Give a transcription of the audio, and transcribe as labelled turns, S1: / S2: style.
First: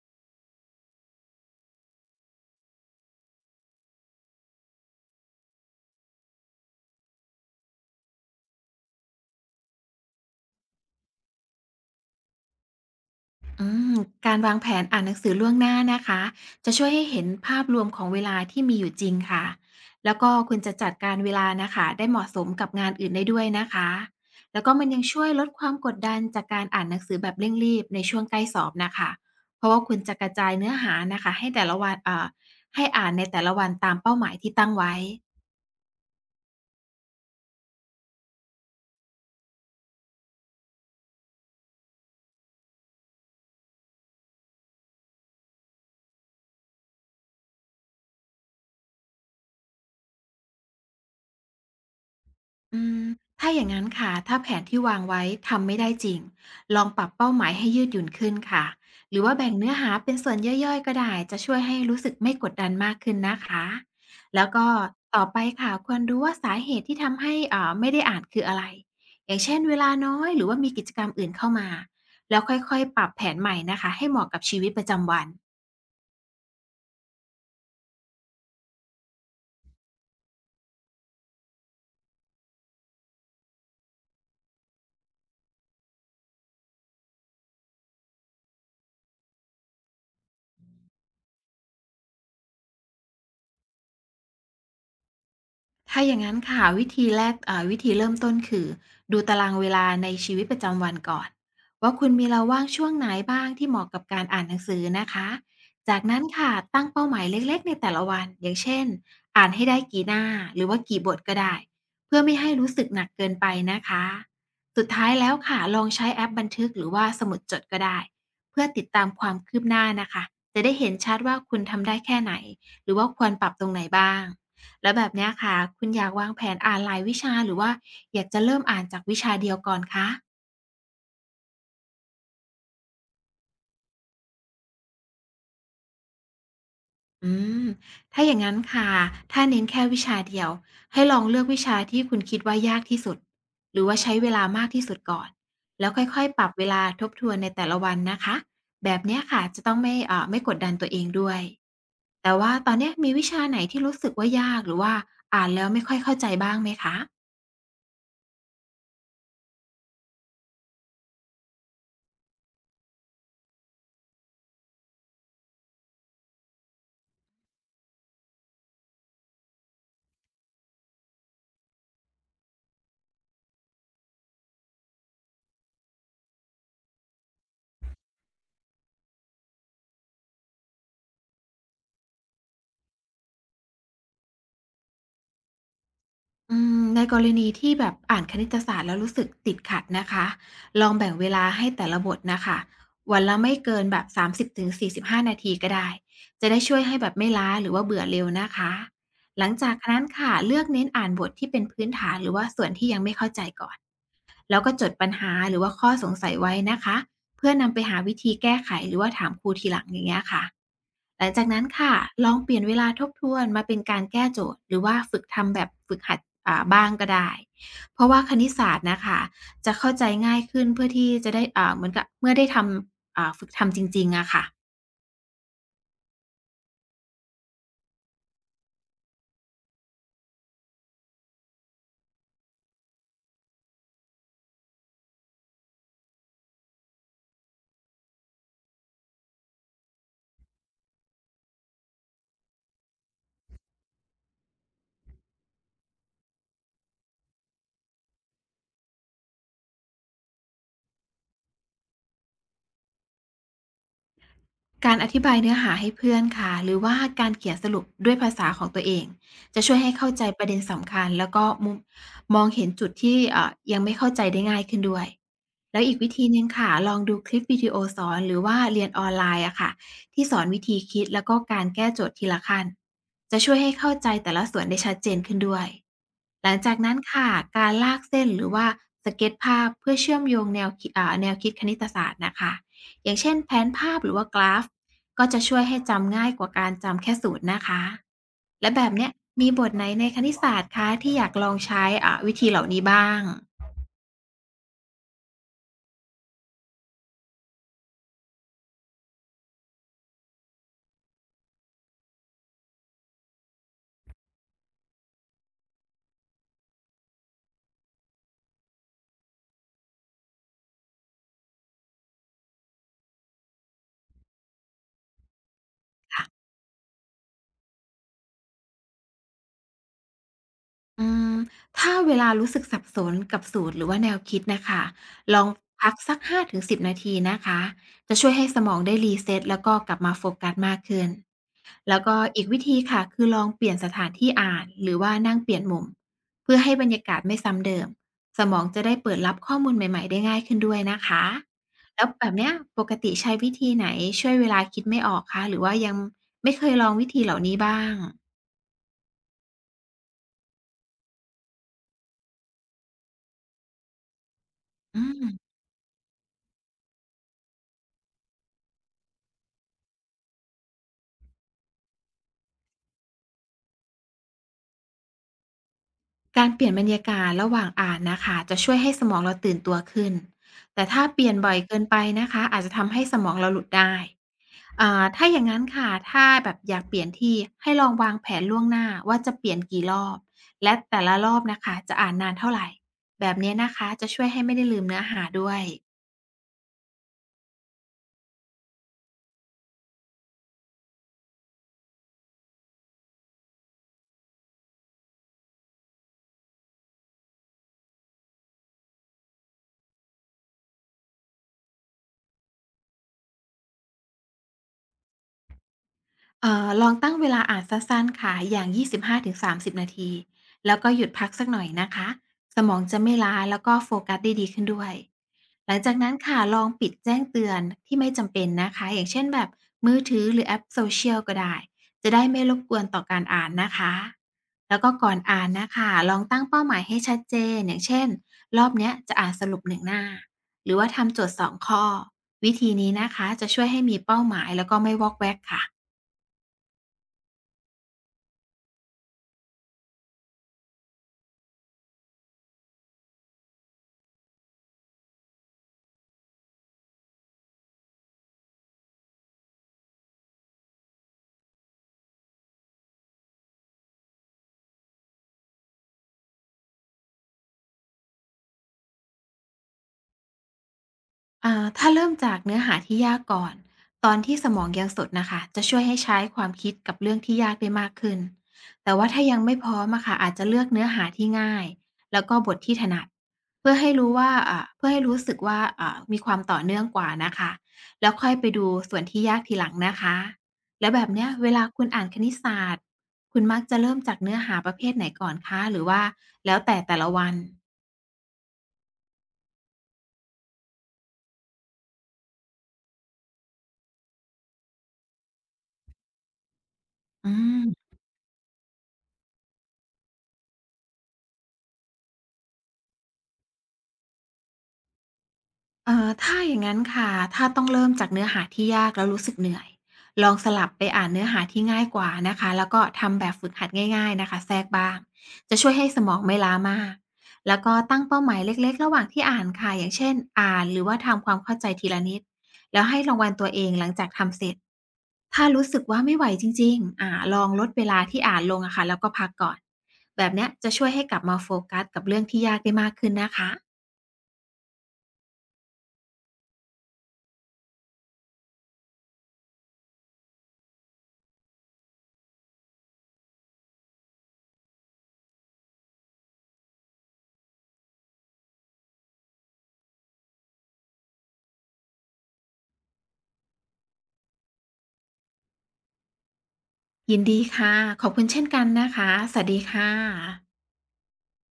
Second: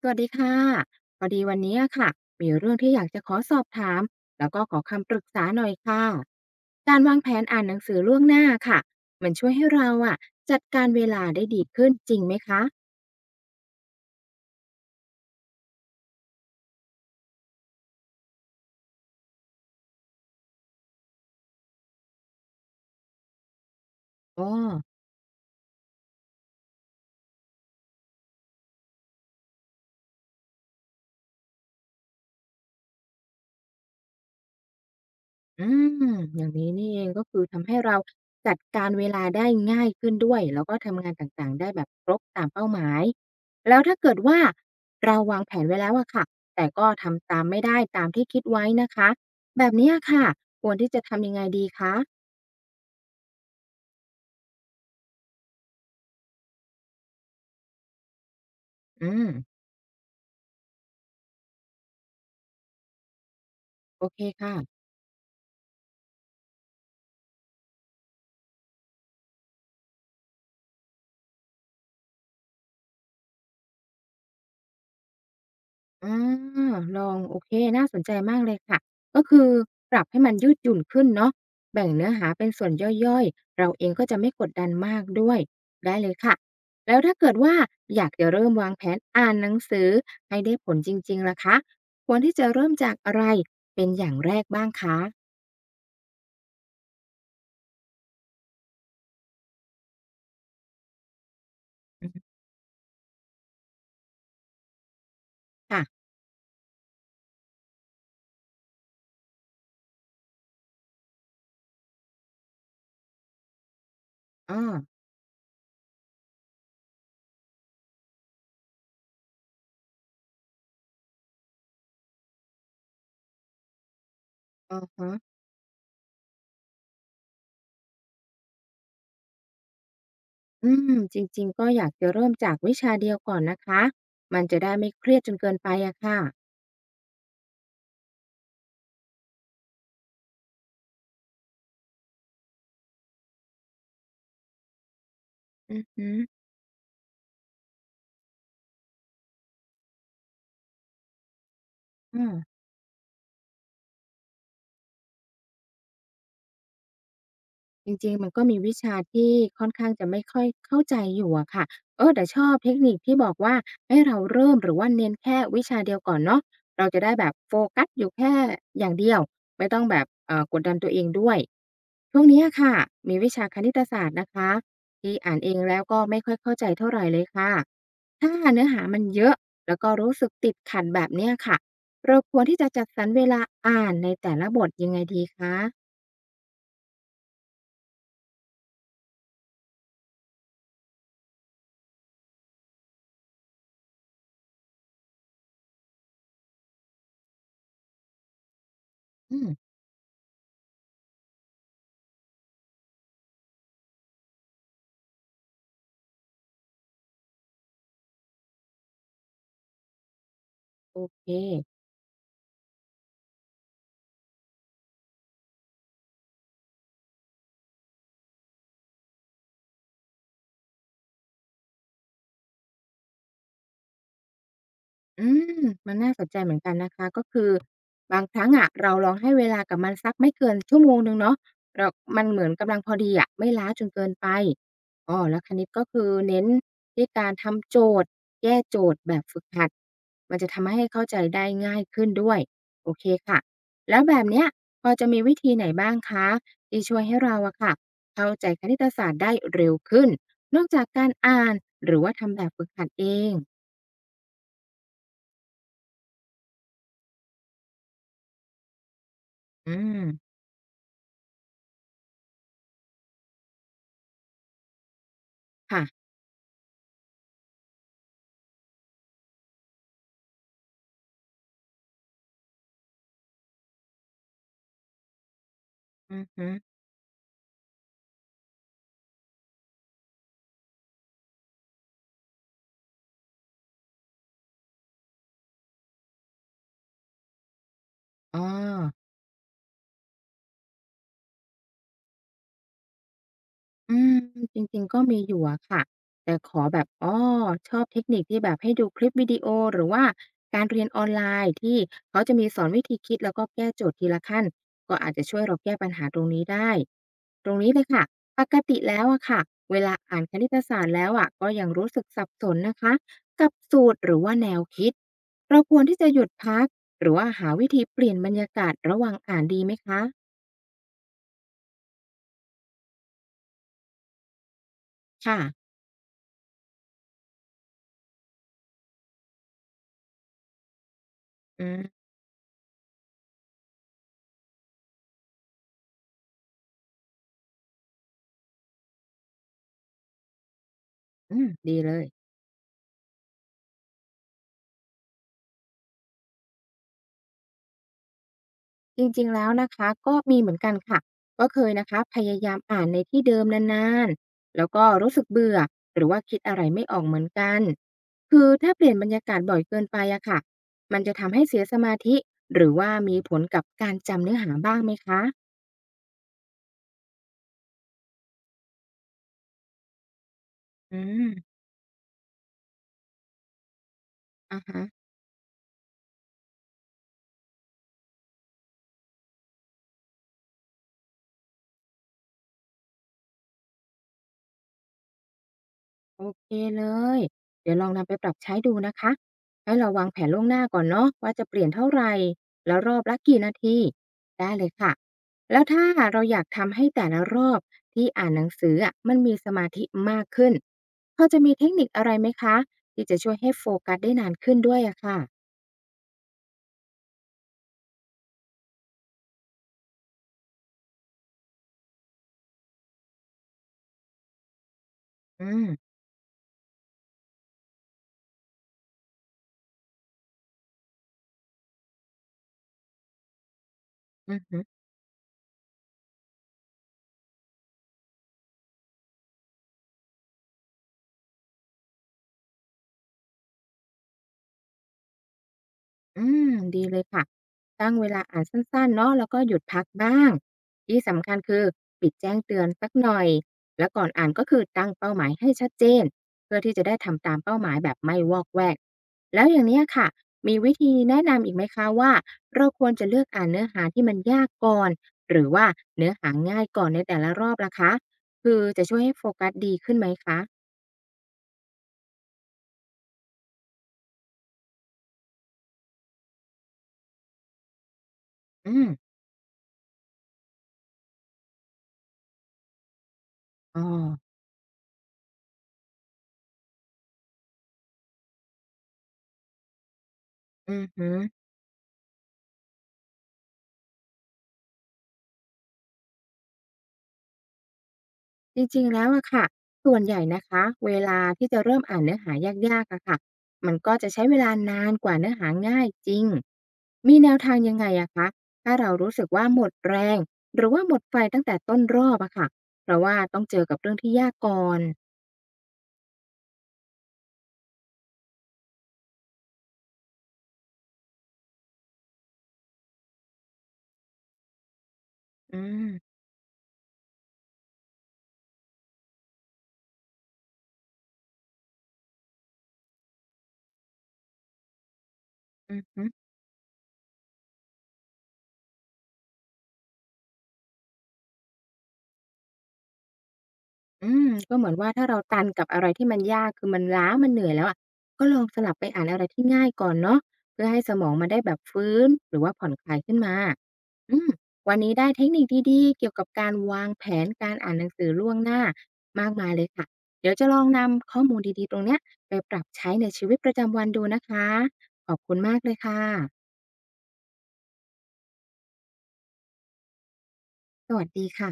S1: สวัสดีค่ะพอดีวันนี้อะค่ะ มีเรื่องที่อยากจะขอสอบถาม แล้วก็ขอคำปรึกษาหน่อยค่ะ การวางแผนอ่านหนังสือล่วงหน้าค่ะ มันช่วยให้เราอะจัดการเวลาได้ดีขึ้นจริงไหมคะ
S2: อืมการวางแผนอ่านหนังสือล่วงหน้านะคะจะช่วยให้เห็นภาพรวมของเวลาที่มีอยู่จริงค่ะแล้วก็คุณจะจัดการเวลานะคะได้เหมาะสมกับงานอื่นได้ด้วยนะคะ
S1: อ
S2: แล้วก็มันยั
S1: อ
S2: งช่วยลดความกดดันจากการอ่านหนังสือแบบเร่งรีบในช่วงใกล้สอบนะคะเพราะว่าคุณจะกระจายเนื้อหานะคะให้แต่ละวันให้อ่านในแต่ละวันตามเป้าหมายที่ตั้งไว้
S1: อมอย่างนี้นี่เองก็คือทำให้เราจัดการเวลาได้ง่ายขึ้นด้วยแล้วก็ทำงานต่างๆได้แบบครบตามเป้าหมายแล้วถ้าเกิดว่าเราวางแผนไว้แล้วอะค่ะแต่ก็ทำตามไม่ได้ตามที่คิดไว้นะคะแบบเนี้ยค่ะควรที่จะทำยังไงดีคะ
S2: อืมถ้าอย่างนั้นค่ะถ้าแผนที่วางไว้ทำไม่ได้จริงลองปรับเป้าหมายให้ยืดหยุ่นขึ้นค่ะ
S1: อื
S2: หรือ
S1: ม
S2: ว่าแบ่งเนื้อหาเป็นส่วนย่อยๆก็ได้จะช่วยให้รู้สึกไม่กดดันมากขึ้นนะคะ
S1: โอเค
S2: แล้วก็
S1: ค่ะ
S2: ต่อไปค่ะควรรู้ว่าสาเหตุที่ทำให้ไม่ได้อ่านคืออะไรอย่างเช่นเวลาน้อยหรือว่ามีกิจกรรมอื่นเข้ามาแล้วค่อยๆปรับแผนใหม่นะคะให้เหมาะกับชีวิตประจำวัน
S1: อาลองโอเคน่าสนใจมากเลยค่ะก็คือปรับให้มันยืดหยุ่นขึ้นเนาะแบ่งเนื้อหาเป็นส่วนย่อยๆเราเองก็จะไม่กดดันมากด้วยได้เลยค่ะ แล้วถ้าเกิดว่าอยากจะเริ่มวางแผนอ่านหนังสือให้ได้ผลจริงๆล่ะคะควรที่จะเริ่มจากอะไรเป็นอย่างแรกบ้างคะ
S2: ถ้าอย่างนั้นค่ะวิธีแรกวิธีเริ่มต้นคือดูตารางเวลาในชีวิตประจำวันก่อนว่าคุ
S1: อื
S2: ณ
S1: อฮึ
S2: มีเวลาว่างช่วงไหนบ้างที่เหมาะกับการอ่านหนังสือนะคะ
S1: ค่ะ
S2: จากนั้นค่ะตั้งเป้าหมายเล็กๆในแต่ละวันอย่างเช่นอ่านให้ได้กี่หน้าหรือว่ากี่บทก็ได้เพื่อไม่ให้รู้สึกหนักเกินไปนะคะ
S1: อ้อ
S2: สุดท้ายแล้วค่ะลองใช้แอปบันทึกหรือว่าสมุดจดก็ได้เพื่อติดตามความคืบหน้านะคะจะได้เห็นชัดว่าคุณทำได้แค่ไหนหรือว่าควรปรับตรงไหนบ้าง
S1: อะ
S2: แล้วแบ
S1: ฮะ
S2: บเนี้ยค่ะคุณอยากวางแผนอ่านหลายวิชาหรือว่าอยากจะเริ่มอ่านจากวิชาเดียวก่อนคะ
S1: อืมจริงๆก็อยากจะเริ่มจากวิชาเดียวก่อนนะคะมันจะได้ไม่เครียดจนเกินไปอะค่ะ
S2: อืมถ้าอย่างงั้นค่ะถ้าเน้นแค่วิชาเดียวให้ลองเลือกวิชาที่คุณคิดว่ายากที่สุดหรือว่าใช้เวลามากที่สุดก่อน
S1: อือ
S2: แล้วค่
S1: ฮึ
S2: อยๆปรับเวลาทบทวนในแต่ละวันนะคะแบบเนี้ยค่ะจะต้องไม่ไม่กดดันตัวเองด้วย
S1: อือ
S2: แต่ว่าตอนเนี้ยมีวิชาไหนที่รู้สึกว่ายากหรือว่าอ่านแล้วไม่ค่อยเข้าใจบ้างไหมคะ
S1: จริงๆมันก็มีวิชาที่ค่อนข้างจะไม่ค่อยเข้าใจอยู่อะค่ะเออแต่ชอบเทคนิคที่บอกว่าให้เราเริ่มหรือว่าเน้นแค่วิชาเดียวก่อนเนาะเราจะได้แบบโฟกัสอยู่แค่อย่างเดียวไม่ต้องแบบกดดันตัวเองด้วยช่วงนี้อะค่ะมีวิชาคณิตศาสตร์นะคะที่อ่านเองแล้วก็ไม่ค่อยเข้าใจเท่าไรเลยค่ะถ้าเนื้อหามันเยอะแล้วก็รู้สึกติดขัดแบบเนี้ยค่ะเราควรที่จะจัดสรรเวลาอ่านในแต่ละบทยังไงดีคะ
S2: ในกรณีที่แบบอ่านคณิตศาสตร์แล้วรู้สึกติดขัดนะคะลองแบ่งเวลาให้แต่ละบทนะคะวันละไม่เกินแบบ30-45นาทีก็ได้จะได้ช่วยให้แบบไม่ล้าหรือว่าเบื่อเร็วนะคะ
S1: อื
S2: หลั
S1: ม
S2: งจากนั้นค่ะเลือกเน้นอ่านบทที่เป็นพื้นฐานหรือว่าส่วนที่ยังไม่เข้าใจก่อนแล้วก็จดปัญหาหรือว่าข้อสงสัยไว้นะคะเพื่อนำไปหาวิธีแก้ไขหรือว่าถามครูทีหลังอย่างเงี้ยค่ะ
S1: โอ
S2: ห
S1: เค
S2: ลังจากนั้นค่ะลองเปลี่ยนเวลาทบทวนมาเป็นการแก้โจทย์หรือว่าฝึกทำแบบฝึกหัดบ้างก็ได้เพราะว่าคณิตศาสตร์นะคะจะเข้าใจง่ายขึ้นเพื่อที่จะได้เหมือนกับเมื่อได้ทำฝึกทำจริงๆอะค่ะ
S1: อืมมันน่าสนใจเหมือนกันนะคะก็คือบางครั้งอะเราลองให้เวลากับมันสักไม่เกินชั่วโมงหนึ่งเนาะเรามันเหมือนกำลังพอดีอะไม่ล้าจนเกินไปอ้อแล้วคราวนี้ก็คือเน้นที่การทำโจทย์แก้โจทย์แบบฝึกหัดมันจะทำให้เข้าใจได้ง่ายขึ้นด้วยโอเคค่ะแล้วแบบเนี้ยพอจะมีวิธีไหนบ้างคะที่ช่วยให้เราอะค่ะเข้าใจคณิตศาสตร์ได้เร็วขึ้นนอกจากการอ่านหรือว่าทำแบบฝึกหัดเอง
S2: การอธิบายเนื้อหาให้เพื่อนค่ะหรือว่าการเขียนสรุปด้วยภาษาของตัวเองจะ
S1: อื
S2: ช่วยให้
S1: ม
S2: เข้าใจประเด็นสำคัญแล้วก็มุมมองเห็นจุดที่ยังไม่เข้าใจได้ง่ายขึ้นด้วยแล้
S1: ค่ะ
S2: วอีกวิธีหนึ่งค่ะลองดูคลิปวิดีโอสอนหรือว่าเรียนออนไลน์อะค่ะที่สอนวิธีคิดแล้วก็การแก้โจทย์ทีละขั้นจะช่วยให้เข้าใจแต่ละส่วนได้ชัดเจนขึ้นด้วย
S1: อือ
S2: ห
S1: ฮึ
S2: ลังจากนั้นค่ะการลากเส้นหรือว่าสเก็ตภาพเพื่อเชื่อมโยงแนวคิดแนวคิดคณิตศาสตร์นะคะ อย่างเช่นแผนภาพหรือว่ากราฟก็จะช่วยให้จำง่ายกว่าการจำแค่สูตรนะคะ
S1: อ๋อ
S2: และแบบเนี้ยมีบทไหนในคณิตศาสตร์คะที่อยากลองใช้อ่ะวิธีเหล่านี้บ้าง
S1: อืมจริงๆ ก็มีอยู่อะค่ะ แต่ขอแบบอ้อชอบเทคนิคที่แบบให้ดูคลิปวิดีโอหรือว่าการเรียนออนไลน์ที่เขาจะมีสอนวิธีคิดแล้วก็แก้โจทย์ทีละขั้นก็อาจจะช่วยเราแก้ปัญหาตรงนี้ได้ตรงนี้เลยค่ะปกติแล้วอะค่ะเวลาอ่านคณิตศาสตร์แล้วอะก็ยังรู้สึกสับสนนะคะกับสูตรหรือว่าแนวคิดเราควรที่จะหยุดพักหรือว่าหาวิธีเปลี่ยนบรรยากาศระหว่างอ่านดีไหมคะ
S2: อืมถ้าเวลารู้สึกสับสนกับสูตรหรือว่าแนวคิดนะคะล
S1: ค่ะ
S2: องพักสัก5-10นาทีนะคะจะช่วยให้สมองได้รีเซตแล้วก็กลับมาโฟกัสมากขึ้น
S1: อืม
S2: แล้วก็อีกวิธีค่ะคือลองเปลี่ยนสถานที่อ่านหรือว่านั่งเปลี่ยนมุมเพื่อให้บรรยากาศไม่ซ้ำเดิมสมองจะได้เปิดรับข้อมูลใหม่ๆได้ง่ายขึ้นด้วยนะคะ
S1: อืมดีเล
S2: แล้
S1: ย
S2: วแบบเนี้ยปกติใช้วิธีไหนช่วยเวลาคิดไม่ออกคะหรือว่ายังไม่เคยลองวิธีเหล่านี้บ้าง
S1: จริงๆแล้วนะคะก็มีเหมือนกันค่ะก็เคยนะคะพยายามอ่านในที่เดิมนานๆแล้วก็
S2: อื
S1: รู้สึก
S2: ม
S1: เบื่อหรือว่าคิดอะไรไม่ออกเหมือนกันคือถ้าเปลี่ยนบรรยากาศบ่อยเกินไปอะค่ะมันจะทำให้เสียสมาธิหรือว่ามีผลกับการจำเนื้อหาบ้างไหมคะ
S2: การเปลี่ยนบรรยากาศระหว่างอ่านนะคะจะช่วยให้สมองเราตื่นตัวขึ้น แต่
S1: อื
S2: ถ้าเปลี่ยนบ่อย
S1: ม
S2: เกินไปนะคะอาจจะทำให้สมองเราหลุดได้
S1: อะฮะ
S2: ถ้าอย่างงั้นค่ะถ้าแบบอยากเปลี่ยนที่ให้ลองวางแผนล่วงหน้าว่าจะเปลี่ยนกี่รอบและแต่ละรอบน่ะคะจะอ่านนานเท่าไหร่ แบบเนี้ยนะคะจะช่วยให้ไม่ได้ลืมเนื้อหาด้วย
S1: โอเคเลย เดี๋ยวลองนำไปปรับใช้ดูนะคะ ให้เราวางแผนล่วงหน้าก่อนเนาะว่าจะเปลี่ยนเท่าไหร่แล้วรอบละกี่นาที ได้เลยค่ะ แล้วถ้าเราอยากทำให้แต่ละรอบที่อ่านหนังสืออะมันมีสมาธิมากขึ้นพอจะมีเทคนิคอะไรไหมคะที่จะช่วยให้โฟกัสได้นานขึ้นด้วยอะค่ะ
S2: ลองตั้งเวลาอ่านสั้นๆค่ะอย่าง25-30นาทีแล้วก็หยุดพักสักหน่อยนะคะสมองจะไม่ล้าแล้วก็โฟกัสได้ดีขึ้นด้วย
S1: อืม
S2: หลังจากนั้นค่ะลองปิดแจ้งเตือนที่ไม่จำเป็นนะคะอย่างเช่นแบบมือถือหรือแอปโซเชียลก็ได้จะได้ไม่รบกวนต่อการอ่านนะคะ
S1: อือ
S2: แล้วก็ก่อนอ่านนะคะลองตั้งเป้าหมายให้ชัดเจนอย่างเช่นรอบเนี้ยจะอ่านสรุป1 หน้าหรือว่าทำโจทย์2 ข้อวิธีนี้นะคะจะช่วยให้มีเป้าหมายแล้วก็ไม่วอกแวกค่ะ
S1: อืมดีเลยค่ะตั้งเวลาอ่านสั้นๆเนาะแล้วก็หยุดพักบ้างที่สำคัญคือปิดแจ้งเตือนสักหน่อยแล้วก่อนอ่านก็คือตั้งเป้าหมายให้ชัดเจนเพื่อที่จะได้ทำตามเป้าหมายแบบไม่วอกแวกแล้วอย่างเนี้ยค่ะมีวิธีแนะนำอีกไหมคะว่าเราควรจะเลือกอ่านเนื้อหาที่มันยากก่อนหรือว่าเนื้อหาง่ายก่อนในแต่ละรอบล่ะคะคือจะช่วยให้โฟกัสดีขึ้นไหมคะ
S2: ถ้าเริ่มจากเนื้อหาที่ยากก่อนตอนที่สมองยังสดนะคะจะช่วยให้ใช้ความคิดกับเรื่องที่ยากได้มากขึ้น
S1: อืม
S2: แต่ว่าถ้ายังไม่พร้อมอะค่ะอาจจะเลือกเนื้อหาที่ง่ายแล้วก็บทที่ถนัด
S1: อ๋อ
S2: เพื่อให้รู้สึกว่ามีความต่อเนื่องกว่านะคะแล้วค่อยไปดูส่วนที่ยากทีหลังนะคะ
S1: อือ
S2: แล้วแบ
S1: หื
S2: บ
S1: อ
S2: เนี้ยเวลาคุณอ่านคณิตศาสตร์คุณมักจะเริ่มจากเนื้อหาประเภทไหนก่อนคะหรือว่าแล้วแต่แต่ละวัน
S1: จริงๆ แล้วอะค่ะ ส่วนใหญ่นะคะ เวลาที่จะเริ่มอ่านเนื้อหายากๆอะค่ะ มันก็จะใช้เวลานานกว่าเนื้อหาง่ายจริง มี
S2: อื
S1: แนวทางยังไง
S2: ม
S1: อะคะถ้าเรารู้สึกว่าหมดแรง หรือว่าหมดไฟตั้งแต่ต้นรอบอะค่ะ เพราะว่าต้องเจอกับเรื่องที่ยากก่อน
S2: ถ้าอย่างงั้นค่ะ ถ้าต้องเริ่มจากเนื้อหาที่ยากแล้วรู้สึกเหนื่อย ลองสลับไปอ่านเนื้อหาที่ง่ายกว่านะคะแล้วก็ทำแบบฝึกหัดง่ายๆนะคะแทรกบ้างจะ
S1: อื
S2: ช่วย
S1: ม
S2: ให้สมองไม่ล้ามาก แล้วก็ตั้งเป้าหมายเล็กๆระหว่างที่อ่านค่ะอย่างเช่นอ่านหรือว่าทำความเข้าใจทีละนิดแล้วให้รางวัลตัวเองหลังจากทำเสร็จถ้ารู้
S1: อ
S2: สึกว่า
S1: ือ
S2: ไม่ไหวจริงๆลองลดเวลาที่อ่านลงอะค่ะแล้วก็พักก่อนแบบเนี้ยจะช่วยให้กลับมาโฟกัสกับเรื่องที่ยากได้มากขึ้นนะคะ
S1: อืมก็เหมือนว่าถ้าเราตันกับอะไรที่มันยากคือมันล้ามันเหนื่อยแล้วอะก็ลองสลับไปอ่านอะไรที่ง่ายก่อนเนาะเพื่อให้สมองมันได้แบบฟื้นหรือว่าผ่อนคลายขึ้นมาอืมวันนี้ได้เทคนิคดีๆเกี่ยวกับการวางแผนการอ่านหนังสือล่วงหน้ามากมายเลยค่ะเดี๋ยวจะลองนำข้อมูลดีๆตรงเนี้ยไปปรับใช้ในชีวิตประจำวันดูนะคะขอบคุณมากเลยค่ะ
S2: ยินดีค่ะ ขอบคุณเช่นกันนะคะ สวัสดีค่ะ
S1: สวัสดีค่ะ